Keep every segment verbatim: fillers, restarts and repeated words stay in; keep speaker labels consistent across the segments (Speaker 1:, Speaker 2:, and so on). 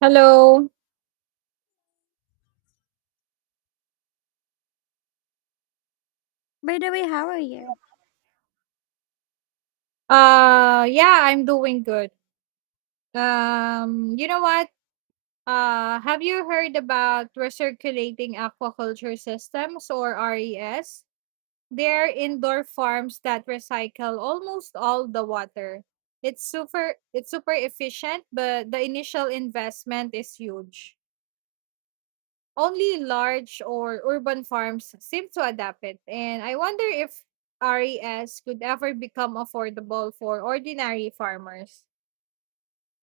Speaker 1: Hello.
Speaker 2: By the way, how are you?
Speaker 1: Uh yeah, I'm doing good. Um you know what? Uh have you heard about recirculating aquaculture systems or R E S? They're indoor farms that recycle almost all the water. It's super it's super efficient, but the initial investment is huge. Only large or urban farms seem to adapt it, and I wonder if R E S could ever become affordable for ordinary farmers.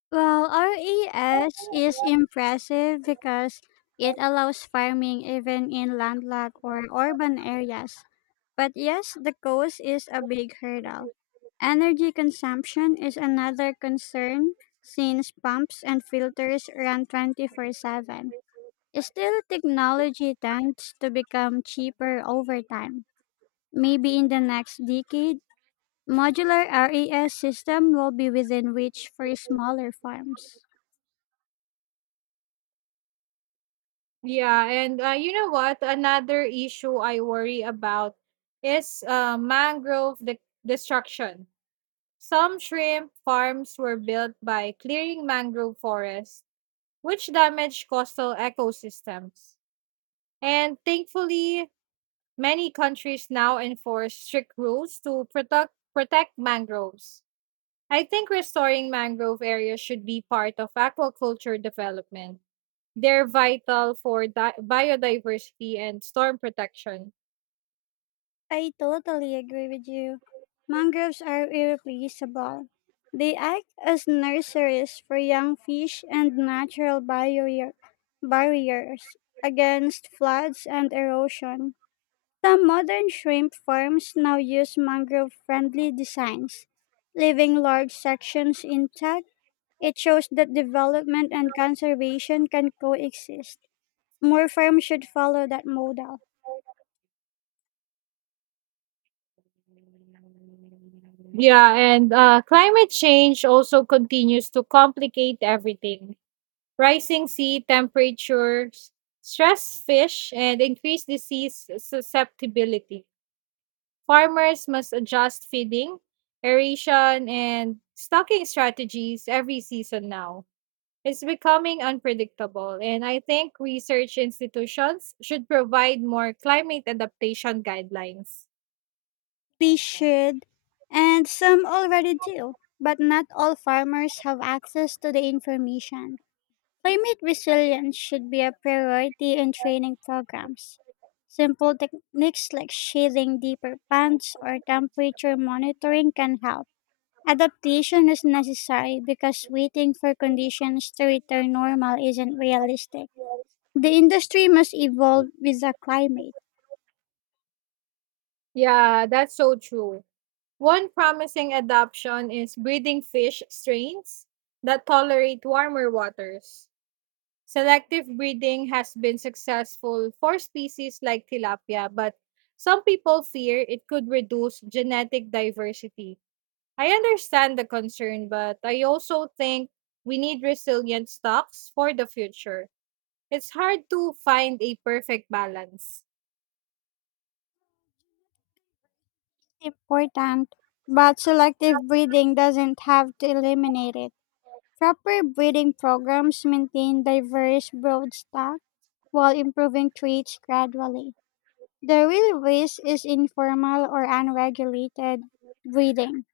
Speaker 2: Well, R E S is impressive because it allows farming even in landlocked or urban areas. But yes, the cost is a big hurdle. Energy consumption is another concern since pumps and filters run twenty four seven. Still, technology tends to become cheaper over time. Maybe in the next decade, modular R A S system will be within reach for smaller farms.
Speaker 1: Yeah, and uh, you know what? Another issue I worry about is uh, mangrove de- destruction. Some shrimp farms were built by clearing mangrove forests, which damage coastal ecosystems. And thankfully, many countries now enforce strict rules to protect protect mangroves. I think restoring mangrove areas should be part of aquaculture development. They're vital for di- biodiversity and storm protection.
Speaker 2: I totally agree with you. Mangroves are irreplaceable. They act as nurseries for young fish and natural barrier- barriers against floods and erosion. Some modern shrimp farms now use mangrove friendly designs, leaving large sections intact. It shows that development and conservation can coexist. More firms should follow that model.
Speaker 1: Yeah, and uh, climate change also continues to complicate everything. Rising sea temperatures stress fish and increase disease susceptibility. Farmers must adjust feeding, aeration, and stocking strategies every season now. It's becoming unpredictable, and I think research institutions should provide more climate adaptation guidelines.
Speaker 2: They should, and some already do, but not all farmers have access to the information. Climate resilience should be a priority in training programs. Simple techniques like shading deeper pants or temperature monitoring can help. Adaptation is necessary because waiting for conditions to return normal isn't realistic. The industry must evolve with the climate.
Speaker 1: Yeah, that's so true. One promising adoption is breeding fish strains that tolerate warmer waters. Selective breeding has been successful for species like tilapia, but some people fear it could reduce genetic diversity. I understand the concern, but I also think we need resilient stocks for the future. It's hard to find a perfect balance.
Speaker 2: Important, but selective breeding doesn't have to eliminate it. Proper breeding programs maintain diverse brood stock while improving traits gradually. The real risk is informal or unregulated breeding.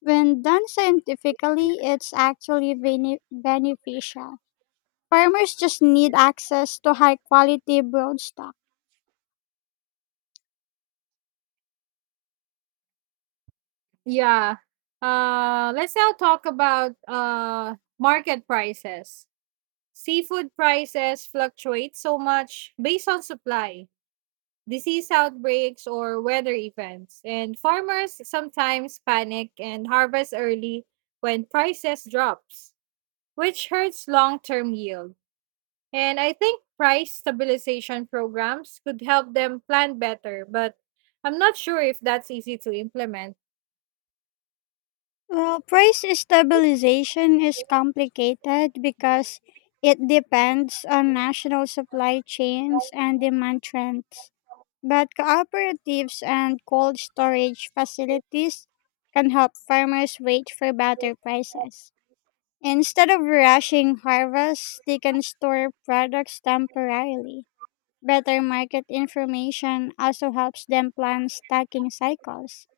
Speaker 2: When done scientifically, it's actually bene- beneficial. Farmers just need access to high quality broodstock.
Speaker 1: Yeah. Uh, let's now talk about uh, market prices. Seafood prices fluctuate so much based on supply, disease outbreaks, or weather events, and farmers sometimes panic and harvest early when prices drops, which hurts long-term yield. And I think price stabilization programs could help them plan better, but I'm not sure if that's easy to implement.
Speaker 2: Well, price stabilization is complicated because it depends on national supply chains and demand trends. But cooperatives and cold storage facilities can help farmers wait for better prices. Instead of rushing harvests, they can store products temporarily. Better market information also helps them plan stocking cycles.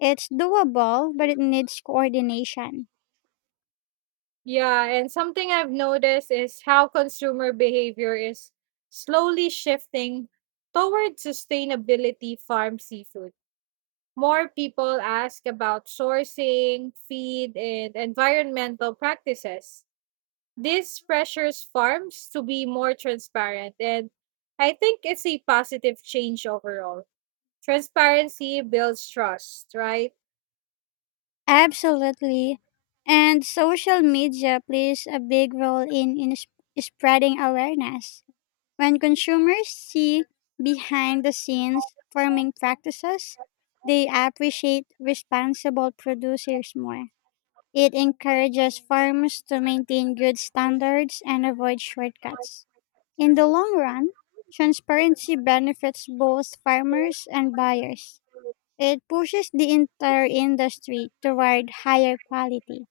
Speaker 2: It's doable, but it needs coordination.
Speaker 1: Yeah, and something I've noticed is how consumer behavior is slowly shifting toward sustainability farm seafood. More people ask about sourcing, feed, and environmental practices. This pressures farms to be more transparent, and I think it's a positive change overall. Transparency builds trust, right?
Speaker 2: Absolutely. And social media plays a big role in, in s- spreading awareness. When consumers see behind the scenes farming practices, they appreciate responsible producers more. It encourages farmers to maintain good standards and avoid shortcuts. In the long run, transparency benefits both farmers and buyers. It pushes the entire industry toward higher quality.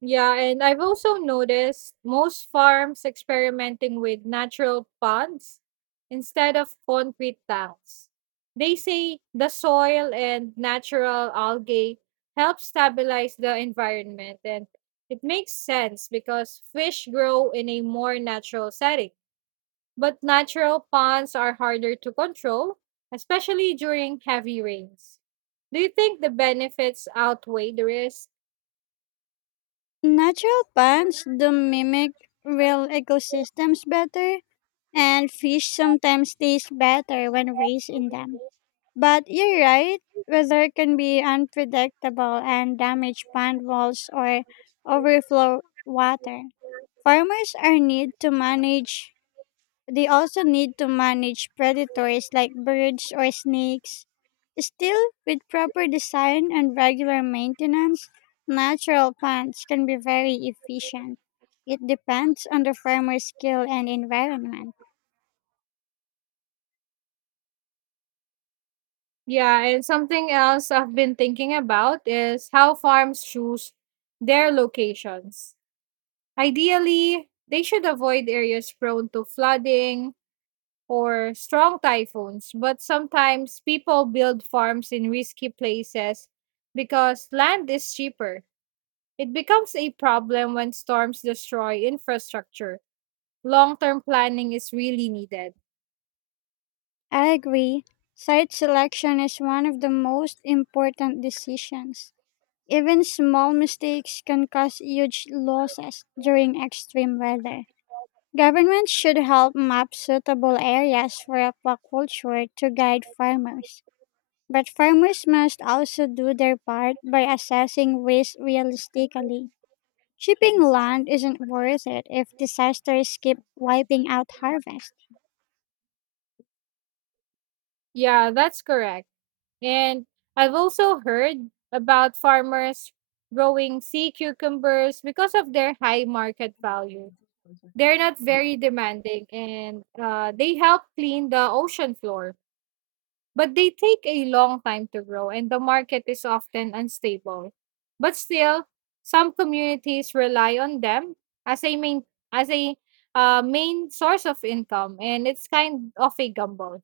Speaker 1: Yeah, and I've also noticed most farms experimenting with natural ponds instead of concrete tanks. They say the soil and natural algae help stabilize the environment, and it makes sense because fish grow in a more natural setting. But natural ponds are harder to control, especially during heavy rains. Do you think the benefits outweigh the risk?
Speaker 2: Natural plants do mimic real ecosystems better, and fish sometimes taste better when raised in them. But you're right, weather can be unpredictable and damage pond walls or overflow water. Farmers are need to manage They also need to manage predators like birds or snakes. Still, with proper design and regular maintenance, natural plants can be very efficient. It depends on the farmer's skill and environment.
Speaker 1: Yeah, and something else I've been thinking about is how farms choose their locations. Ideally, they should avoid areas prone to flooding or strong typhoons, but sometimes people build farms in risky places because land is cheaper. It becomes a problem when storms destroy infrastructure. Long term planning is really needed.
Speaker 2: I agree. Site selection is one of the most important decisions. Even small mistakes can cause huge losses during extreme weather. Governments should help map suitable areas for aquaculture to guide farmers. But farmers must also do their part by assessing risk realistically. Shipping land isn't worth it if disasters keep wiping out harvest.
Speaker 1: Yeah, that's correct. And I've also heard about farmers growing sea cucumbers because of their high market value. They're not very demanding and uh, they help clean the ocean floor. But they take a long time to grow and the market is often unstable. But still, some communities rely on them as a main as a uh, main source of income and it's kind of a gamble.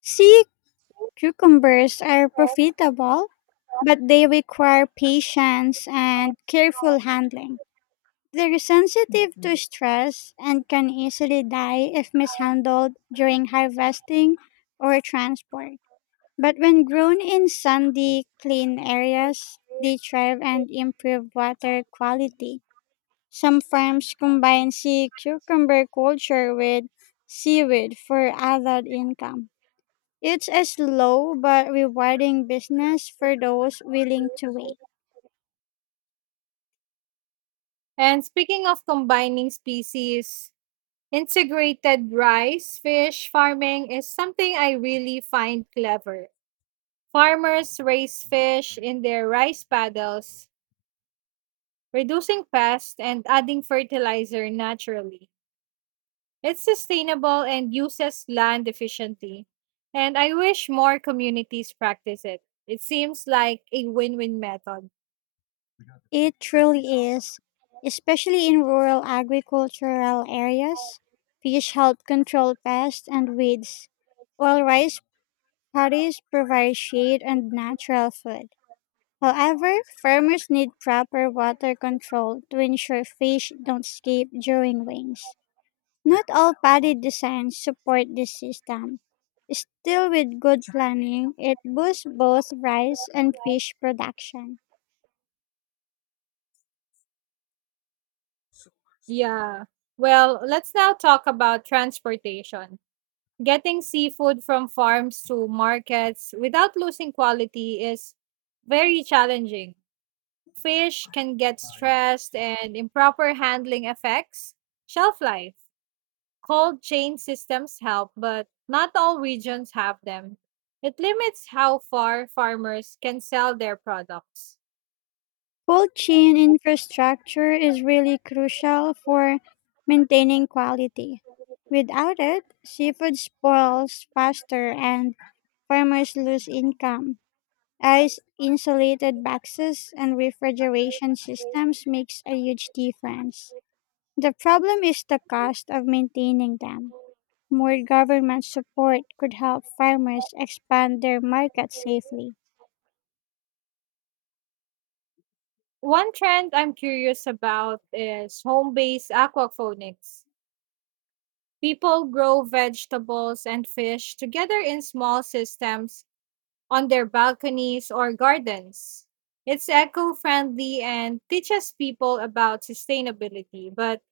Speaker 2: Sea cucumbers are profitable, but they require patience and careful handling. They're sensitive to stress and can easily die if mishandled during harvesting or transport. But when grown in sandy, clean areas, they thrive and improve water quality. Some farms combine sea cucumber culture with seaweed for added income. It's a slow but rewarding business for those willing to wait.
Speaker 1: And speaking of combining species, integrated rice fish farming is something I really find clever. Farmers raise fish in their rice paddles reducing pests, and adding fertilizer naturally. It's sustainable and uses land efficiently. And I wish more communities practice it. It seems like a win win method.
Speaker 2: It truly is, especially in rural agricultural areas. Fish help control pests and weeds, while rice paddies provide shade and natural food. However, farmers need proper water control to ensure fish don't escape during rains. Not all paddy designs support this system. Still, with good planning, it boosts both rice and fish production.
Speaker 1: Yeah. Well, let's now talk about transportation. Getting seafood from farms to markets without losing quality is very challenging. Fish can get stressed and improper handling affects shelf life. Cold chain systems help, but not all regions have them. It limits how far farmers can sell their products.
Speaker 2: Cold chain infrastructure is really crucial for maintaining quality. Without it, seafood spoils faster and farmers lose income. Ice insulated boxes and refrigeration systems makes a huge difference. The problem is the cost of maintaining them. More government support could help farmers expand their market safely.
Speaker 1: One trend I'm curious about is home based aquaponics. People grow vegetables and fish together in small systems on their balconies or gardens. It's eco friendly and teaches people about sustainability, but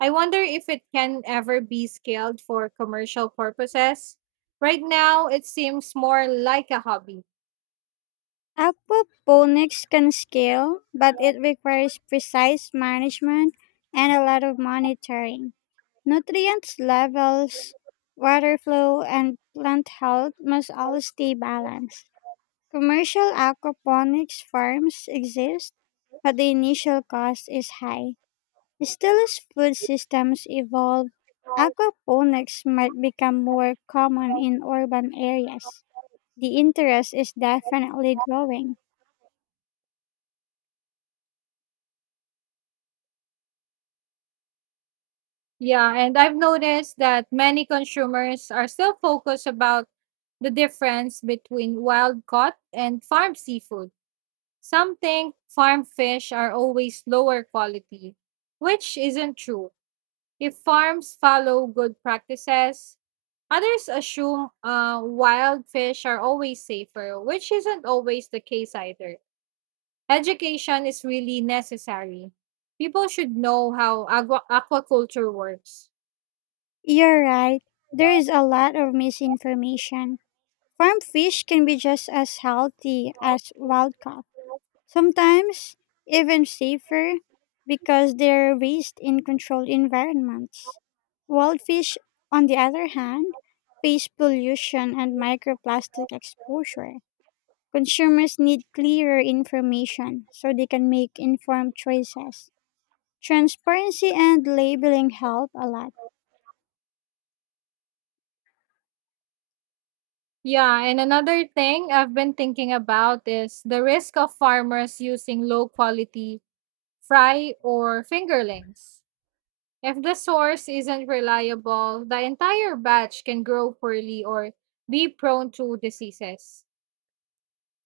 Speaker 1: I wonder if it can ever be scaled for commercial purposes. Right now, it seems more like a hobby.
Speaker 2: Aquaponics can scale, but it requires precise management and a lot of monitoring. Nutrient levels, water flow, and plant health must all stay balanced. Commercial aquaponics farms exist, but the initial cost is high. Still, as food systems evolve, aquaponics might become more common in urban areas. The interest is definitely growing.
Speaker 1: Yeah, and I've noticed that many consumers are still focused about the difference between wild caught and farm seafood. Some think farm fish are always lower quality, which isn't true. If farms follow good practices, others assume uh, wild fish are always safer, which isn't always the case either. Education is really necessary. People should know how aqua- aquaculture works.
Speaker 2: You're right, there is a lot of misinformation. Farm fish can be just as healthy as wild caught, sometimes even safer, because they're raised in controlled environments. Wildfish, on the other hand, face pollution and microplastic exposure. Consumers need clearer information so they can make informed choices. Transparency and labeling help a lot.
Speaker 1: Yeah, and another thing I've been thinking about is the risk of farmers using low quality fry or fingerlings. If the source isn't reliable, the entire batch can grow poorly or be prone to diseases.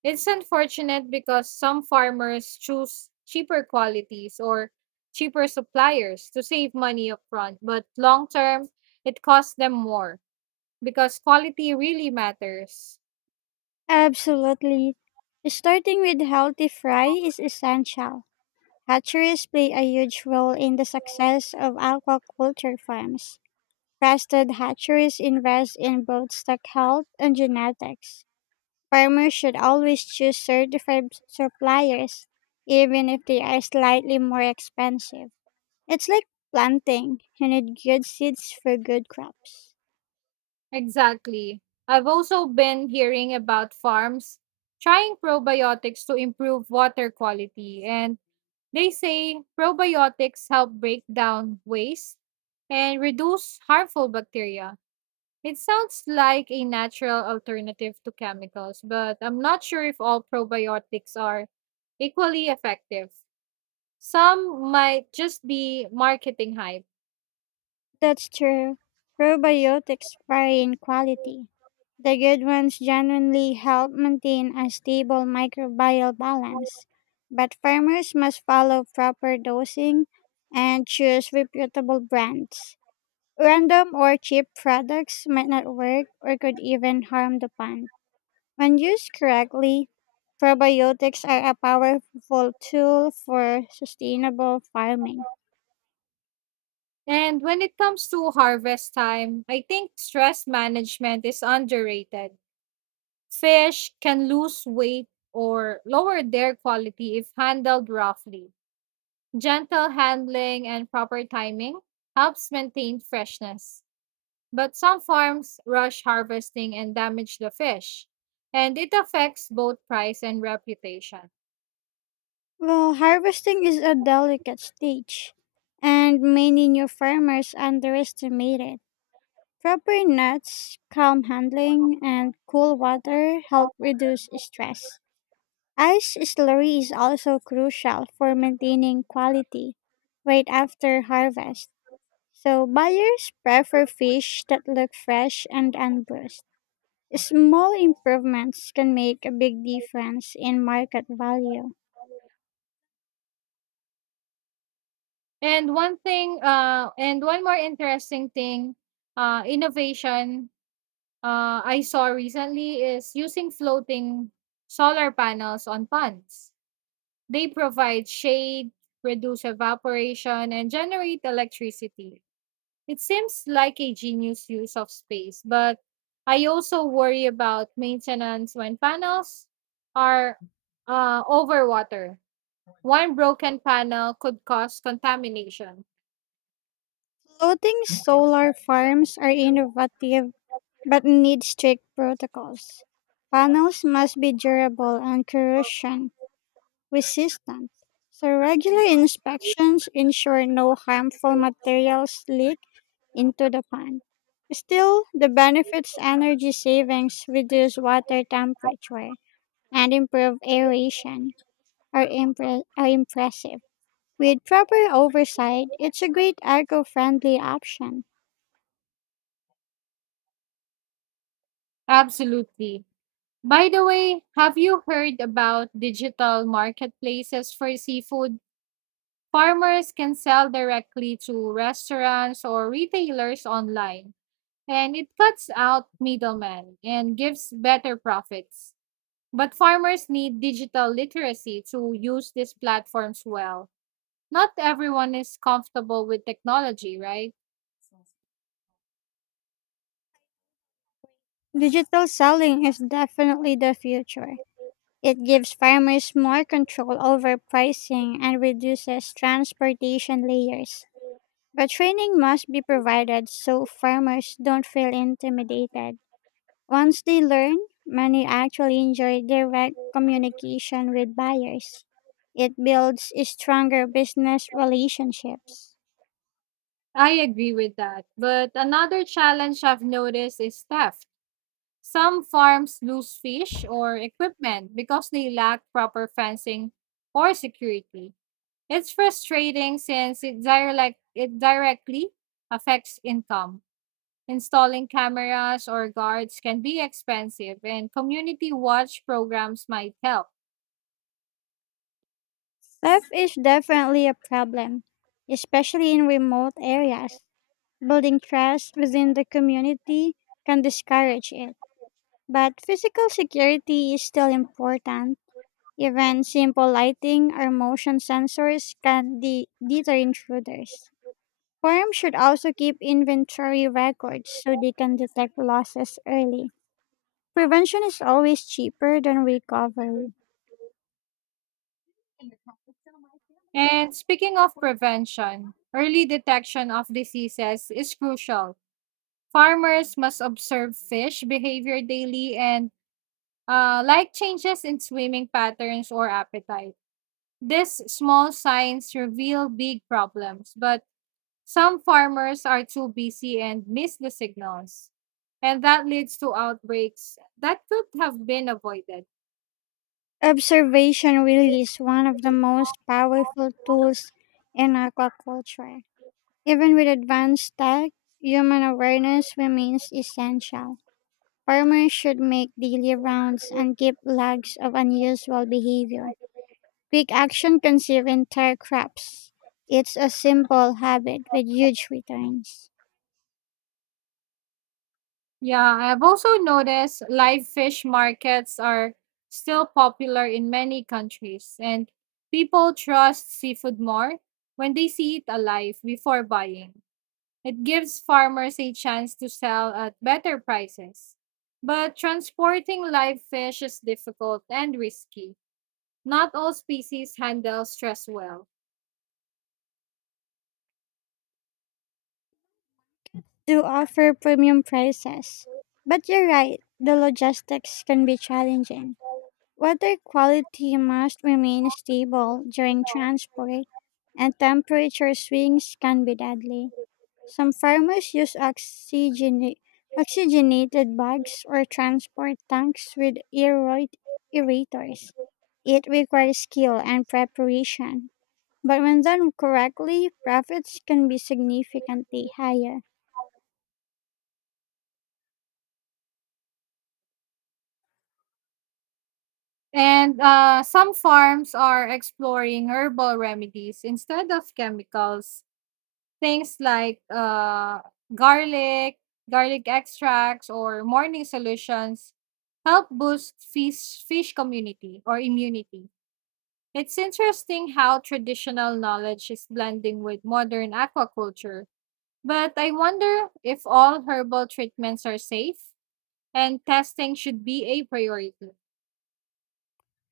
Speaker 1: It's unfortunate because some farmers choose cheaper qualities or cheaper suppliers to save money upfront, but long term, it costs them more because quality really matters.
Speaker 2: Absolutely. Starting with healthy fry is essential. Hatcheries play a huge role in the success of aquaculture farms. Trusted hatcheries invest in both stock health and genetics. Farmers should always choose certified suppliers, even if they are slightly more expensive. It's like planting, you need good seeds for good crops.
Speaker 1: Exactly. I've also been hearing about farms trying probiotics to improve water quality, and they say probiotics help break down waste and reduce harmful bacteria. It sounds like a natural alternative to chemicals, but I'm not sure if all probiotics are equally effective. Some might just be marketing hype.
Speaker 2: That's true. Probiotics vary in quality. The good ones genuinely help maintain a stable microbial balance, but farmers must follow proper dosing and choose reputable brands. Random or cheap products might not work or could even harm the plant. When used correctly, probiotics are a powerful tool for sustainable farming.
Speaker 1: And when it comes to harvest time, I think stress management is underrated. Fish can lose weight or lower their quality if handled roughly. Gentle handling and proper timing helps maintain freshness. But some farms rush harvesting and damage the fish, and it affects both price and reputation.
Speaker 2: Well, harvesting is a delicate stage, and many new farmers underestimate it. Proper nuts, calm handling, and cool water help reduce stress. Ice slurry is also crucial for maintaining quality right after harvest. So buyers prefer fish that look fresh and unbruised. Small improvements can make a big difference in market value.
Speaker 1: And one thing, uh, and one more interesting thing, uh, innovation uh, I saw recently is using floating solar panels on ponds. They provide shade, reduce evaporation, and generate electricity. It seems like a genius use of space, but I also worry about maintenance when panels are uh, over water. One broken panel could cause contamination.
Speaker 2: Floating solar farms are innovative but need strict protocols. Panels must be durable and corrosion resistant, so regular inspections ensure no harmful materials leak into the pond. Still, the benefits energy savings reduce water temperature and improve aeration are, impre- are impressive. With proper oversight, it's a great eco-friendly option.
Speaker 1: Absolutely. By the way, have you heard about digital marketplaces for seafood? Farmers can sell directly to restaurants or retailers online, and it cuts out middlemen and gives better profits. But farmers need digital literacy to use these platforms well. Not everyone is comfortable with technology, right?
Speaker 2: Digital selling is definitely the future. It gives farmers more control over pricing and reduces transportation layers. But training must be provided so farmers don't feel intimidated. Once they learn, many actually enjoy direct communication with buyers. It builds stronger business relationships.
Speaker 1: I agree with that. But another challenge I've noticed is theft. Some farms lose fish or equipment because they lack proper fencing or security. It's frustrating since it direct it directly affects income. Installing cameras or guards can be expensive, and community watch programs might help.
Speaker 2: Theft is definitely a problem, especially in remote areas. Building trust within the community can discourage it. But physical security is still important. Even simple lighting or motion sensors can de- deter intruders. Firms should also keep inventory records so they can detect losses early. Prevention is always cheaper than recovery.
Speaker 1: And speaking of prevention, early detection of diseases is crucial. Farmers must observe fish behavior daily and uh, like changes in swimming patterns or appetite. These small signs reveal big problems, but some farmers are too busy and miss the signals, and that leads to outbreaks that could have been avoided.
Speaker 2: Observation really is one of the most powerful tools in aquaculture. Even with advanced tech, human awareness remains essential. Farmers should make daily rounds and keep logs of unusual behavior. Quick action can save entire crops. It's a simple habit with huge returns.
Speaker 1: Yeah, I've also noticed live fish markets are still popular in many countries, and people trust seafood more when they see it alive before buying. It gives farmers a chance to sell at better prices. But transporting live fish is difficult and risky. Not all species handle stress well.
Speaker 2: Do offer premium prices. But you're right, the logistics can be challenging. Water quality must remain stable during transport, and temperature swings can be deadly. Some farmers use oxygena- oxygenated bags or transport tanks with aeroid aerators. It requires skill and preparation, but when done correctly, profits can be significantly higher.
Speaker 1: And uh, some farms are exploring herbal remedies instead of chemicals. Things like uh, garlic, garlic extracts, or morning solutions help boost fish, fish community or immunity. It's interesting how traditional knowledge is blending with modern aquaculture. But I wonder if all herbal treatments are safe and testing should be a priority.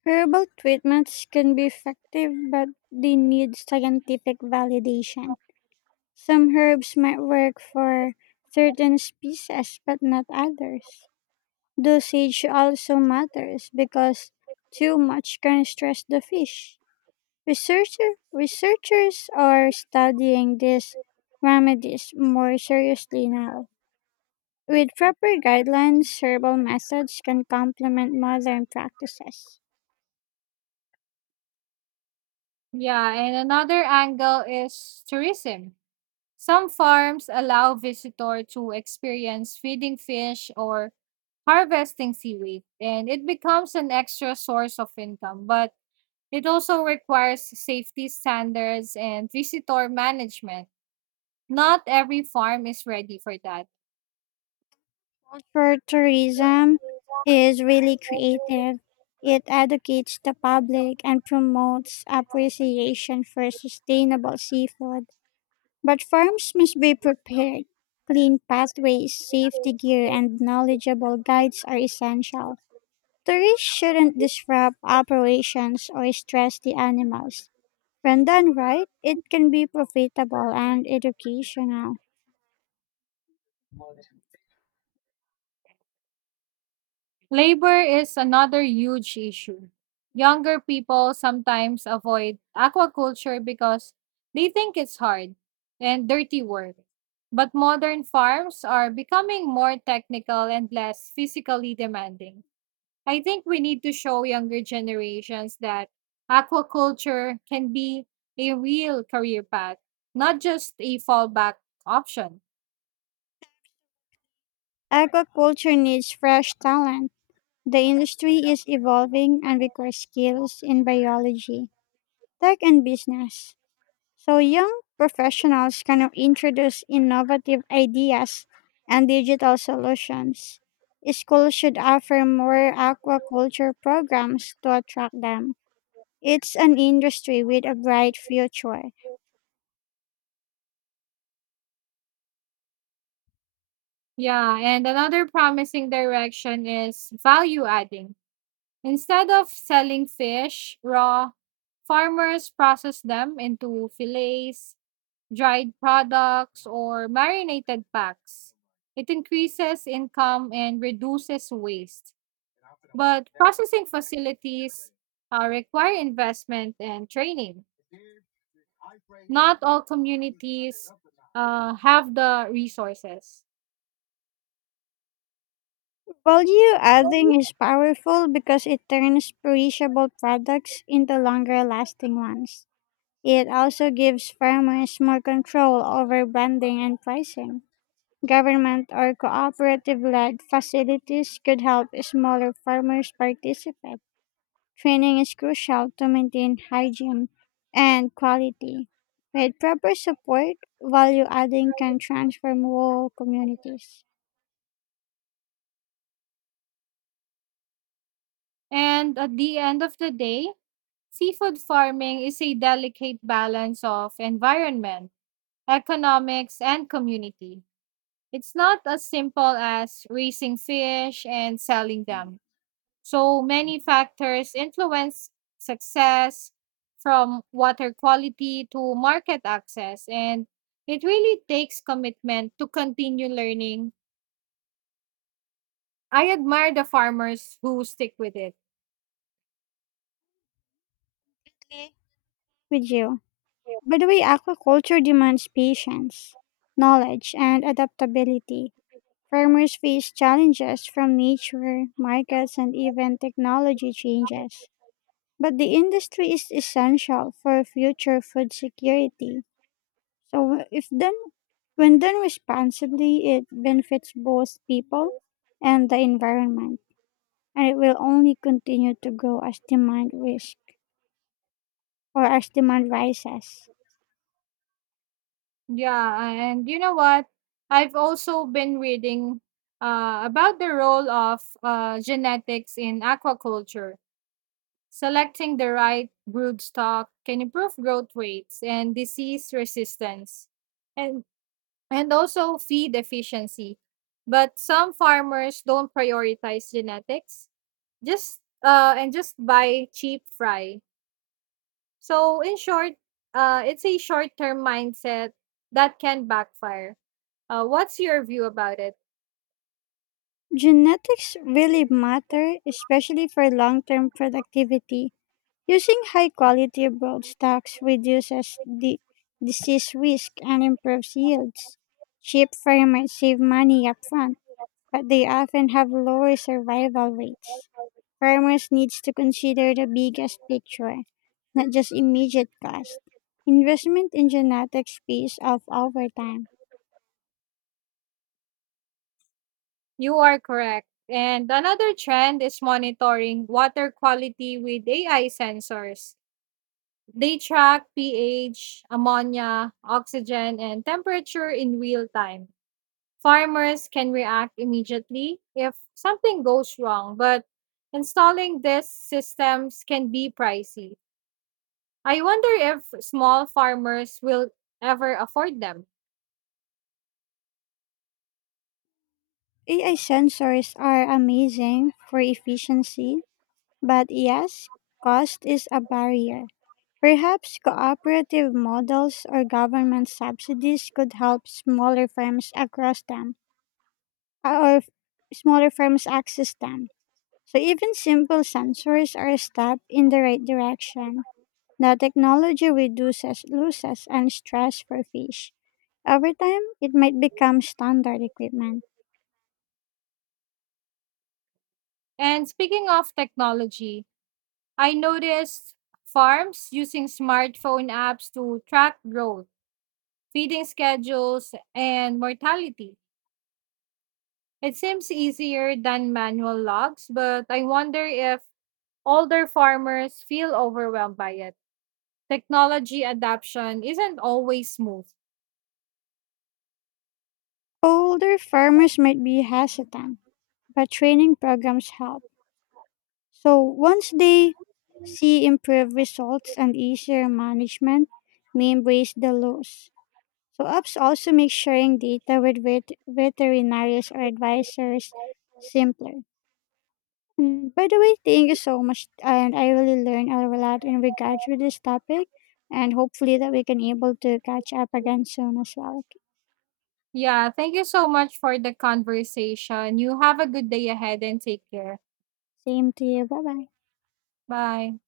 Speaker 2: Herbal treatments can be effective, but they need scientific validation. Some herbs might work for certain species, but not others. Dosage also matters because too much can stress the fish. Researcher, researchers are studying these remedies more seriously now. With proper guidelines, herbal methods can complement modern practices.
Speaker 1: Yeah, and another angle is tourism. Some farms allow visitor to experience feeding fish or harvesting seaweed, and it becomes an extra source of income, but it also requires safety standards and visitor management. Not every farm is ready for that.
Speaker 2: Culture tourism is really creative. It educates the public and promotes appreciation for sustainable seafood. But farms must be prepared. Clean pathways, safety gear, and knowledgeable guides are essential. Tourists shouldn't disrupt operations or stress the animals. When done right, it can be profitable and educational.
Speaker 1: Labor is another huge issue. Younger people sometimes avoid aquaculture because they think it's hard and dirty work. But modern farms are becoming more technical and less physically demanding. I think we need to show younger generations that aquaculture can be a real career path, not just a fallback option.
Speaker 2: Aquaculture needs fresh talent. The industry is evolving and requires skills in biology, tech, and business. So young professionals can introduce innovative ideas and digital solutions. Schools should offer more aquaculture programs to attract them. It's an industry with a bright future.
Speaker 1: Yeah, and another promising direction is value adding. Instead of selling fish raw, farmers process them into fillets, dried products, or marinated packs. It increases income and reduces waste. But processing facilities uh, require investment and training. Not all communities uh, have the resources.
Speaker 2: Value adding is powerful because it turns perishable products into longer lasting ones. It also gives farmers more control over branding and pricing. Government or cooperative led facilities could help smaller farmers participate. Training is crucial to maintain hygiene and quality. With proper support, value adding can transform whole communities.
Speaker 1: And at the end of the day, seafood farming is a delicate balance of environment economics, and community. It's not as simple as raising fish and selling them. So many factors influence success from water quality to market access, and it really takes commitment to continue learning. I admire the farmers who stick with it.
Speaker 2: Exactly. With you. By the way, aquaculture demands patience, knowledge, and adaptability. Farmers face challenges from nature, markets, and even technology changes. But the industry is essential for future food security. So if done when done responsibly, it benefits both people and the environment. And it will only continue to grow as demand risk or as demand rises.
Speaker 1: Yeah, and you know what? I've also been reading uh, about the role of uh, genetics in aquaculture. Selecting the right broodstock can improve growth rates and disease resistance and and also feed efficiency. But some farmers don't prioritize genetics, just uh and just buy cheap fry. So in short, uh it's a short-term mindset that can backfire. Uh what's your view about it?
Speaker 2: Genetics really matter, especially for long term productivity. Using high quality broad stocks reduces the disease risk and improves yields. Cheap farmers save money upfront but they often have lower survival rates. Farmers needs to consider the biggest picture, not just immediate cost. Investment in genetics pays off over time.
Speaker 1: You are correct. And another trend is monitoring water quality with A I sensors. They track pH, ammonia, oxygen, and temperature in real time. Farmers can react immediately if something goes wrong, but installing these systems can be pricey. I wonder if small farmers will ever afford them.
Speaker 2: A I sensors are amazing for efficiency, but yes, cost is a barrier. Perhaps cooperative models or government subsidies could help smaller firms across them or smaller firms access them. So even simple sensors are a step in the right direction. The technology reduces losses and stress for fish. Over time, it might become standard equipment.
Speaker 1: And speaking of technology, I noticed farms using smartphone apps to track growth, feeding schedules, and mortality. It seems easier than manual logs, but I wonder if older farmers feel overwhelmed by it. Technology adoption isn't always smooth.
Speaker 2: Older farmers might be hesitant, but training programs help. So once they see improved results and easier management, may embrace the loss. So apps also make sharing data with vet- veterinarians or advisors simpler. Mm, by the way, thank you so much, and I really learned a lot in regards with this topic, and hopefully that we can able to catch up again soon as well.
Speaker 1: Yeah, thank you so much for the conversation. You have a good day ahead and take care.
Speaker 2: Same to you. Bye bye.
Speaker 1: Bye.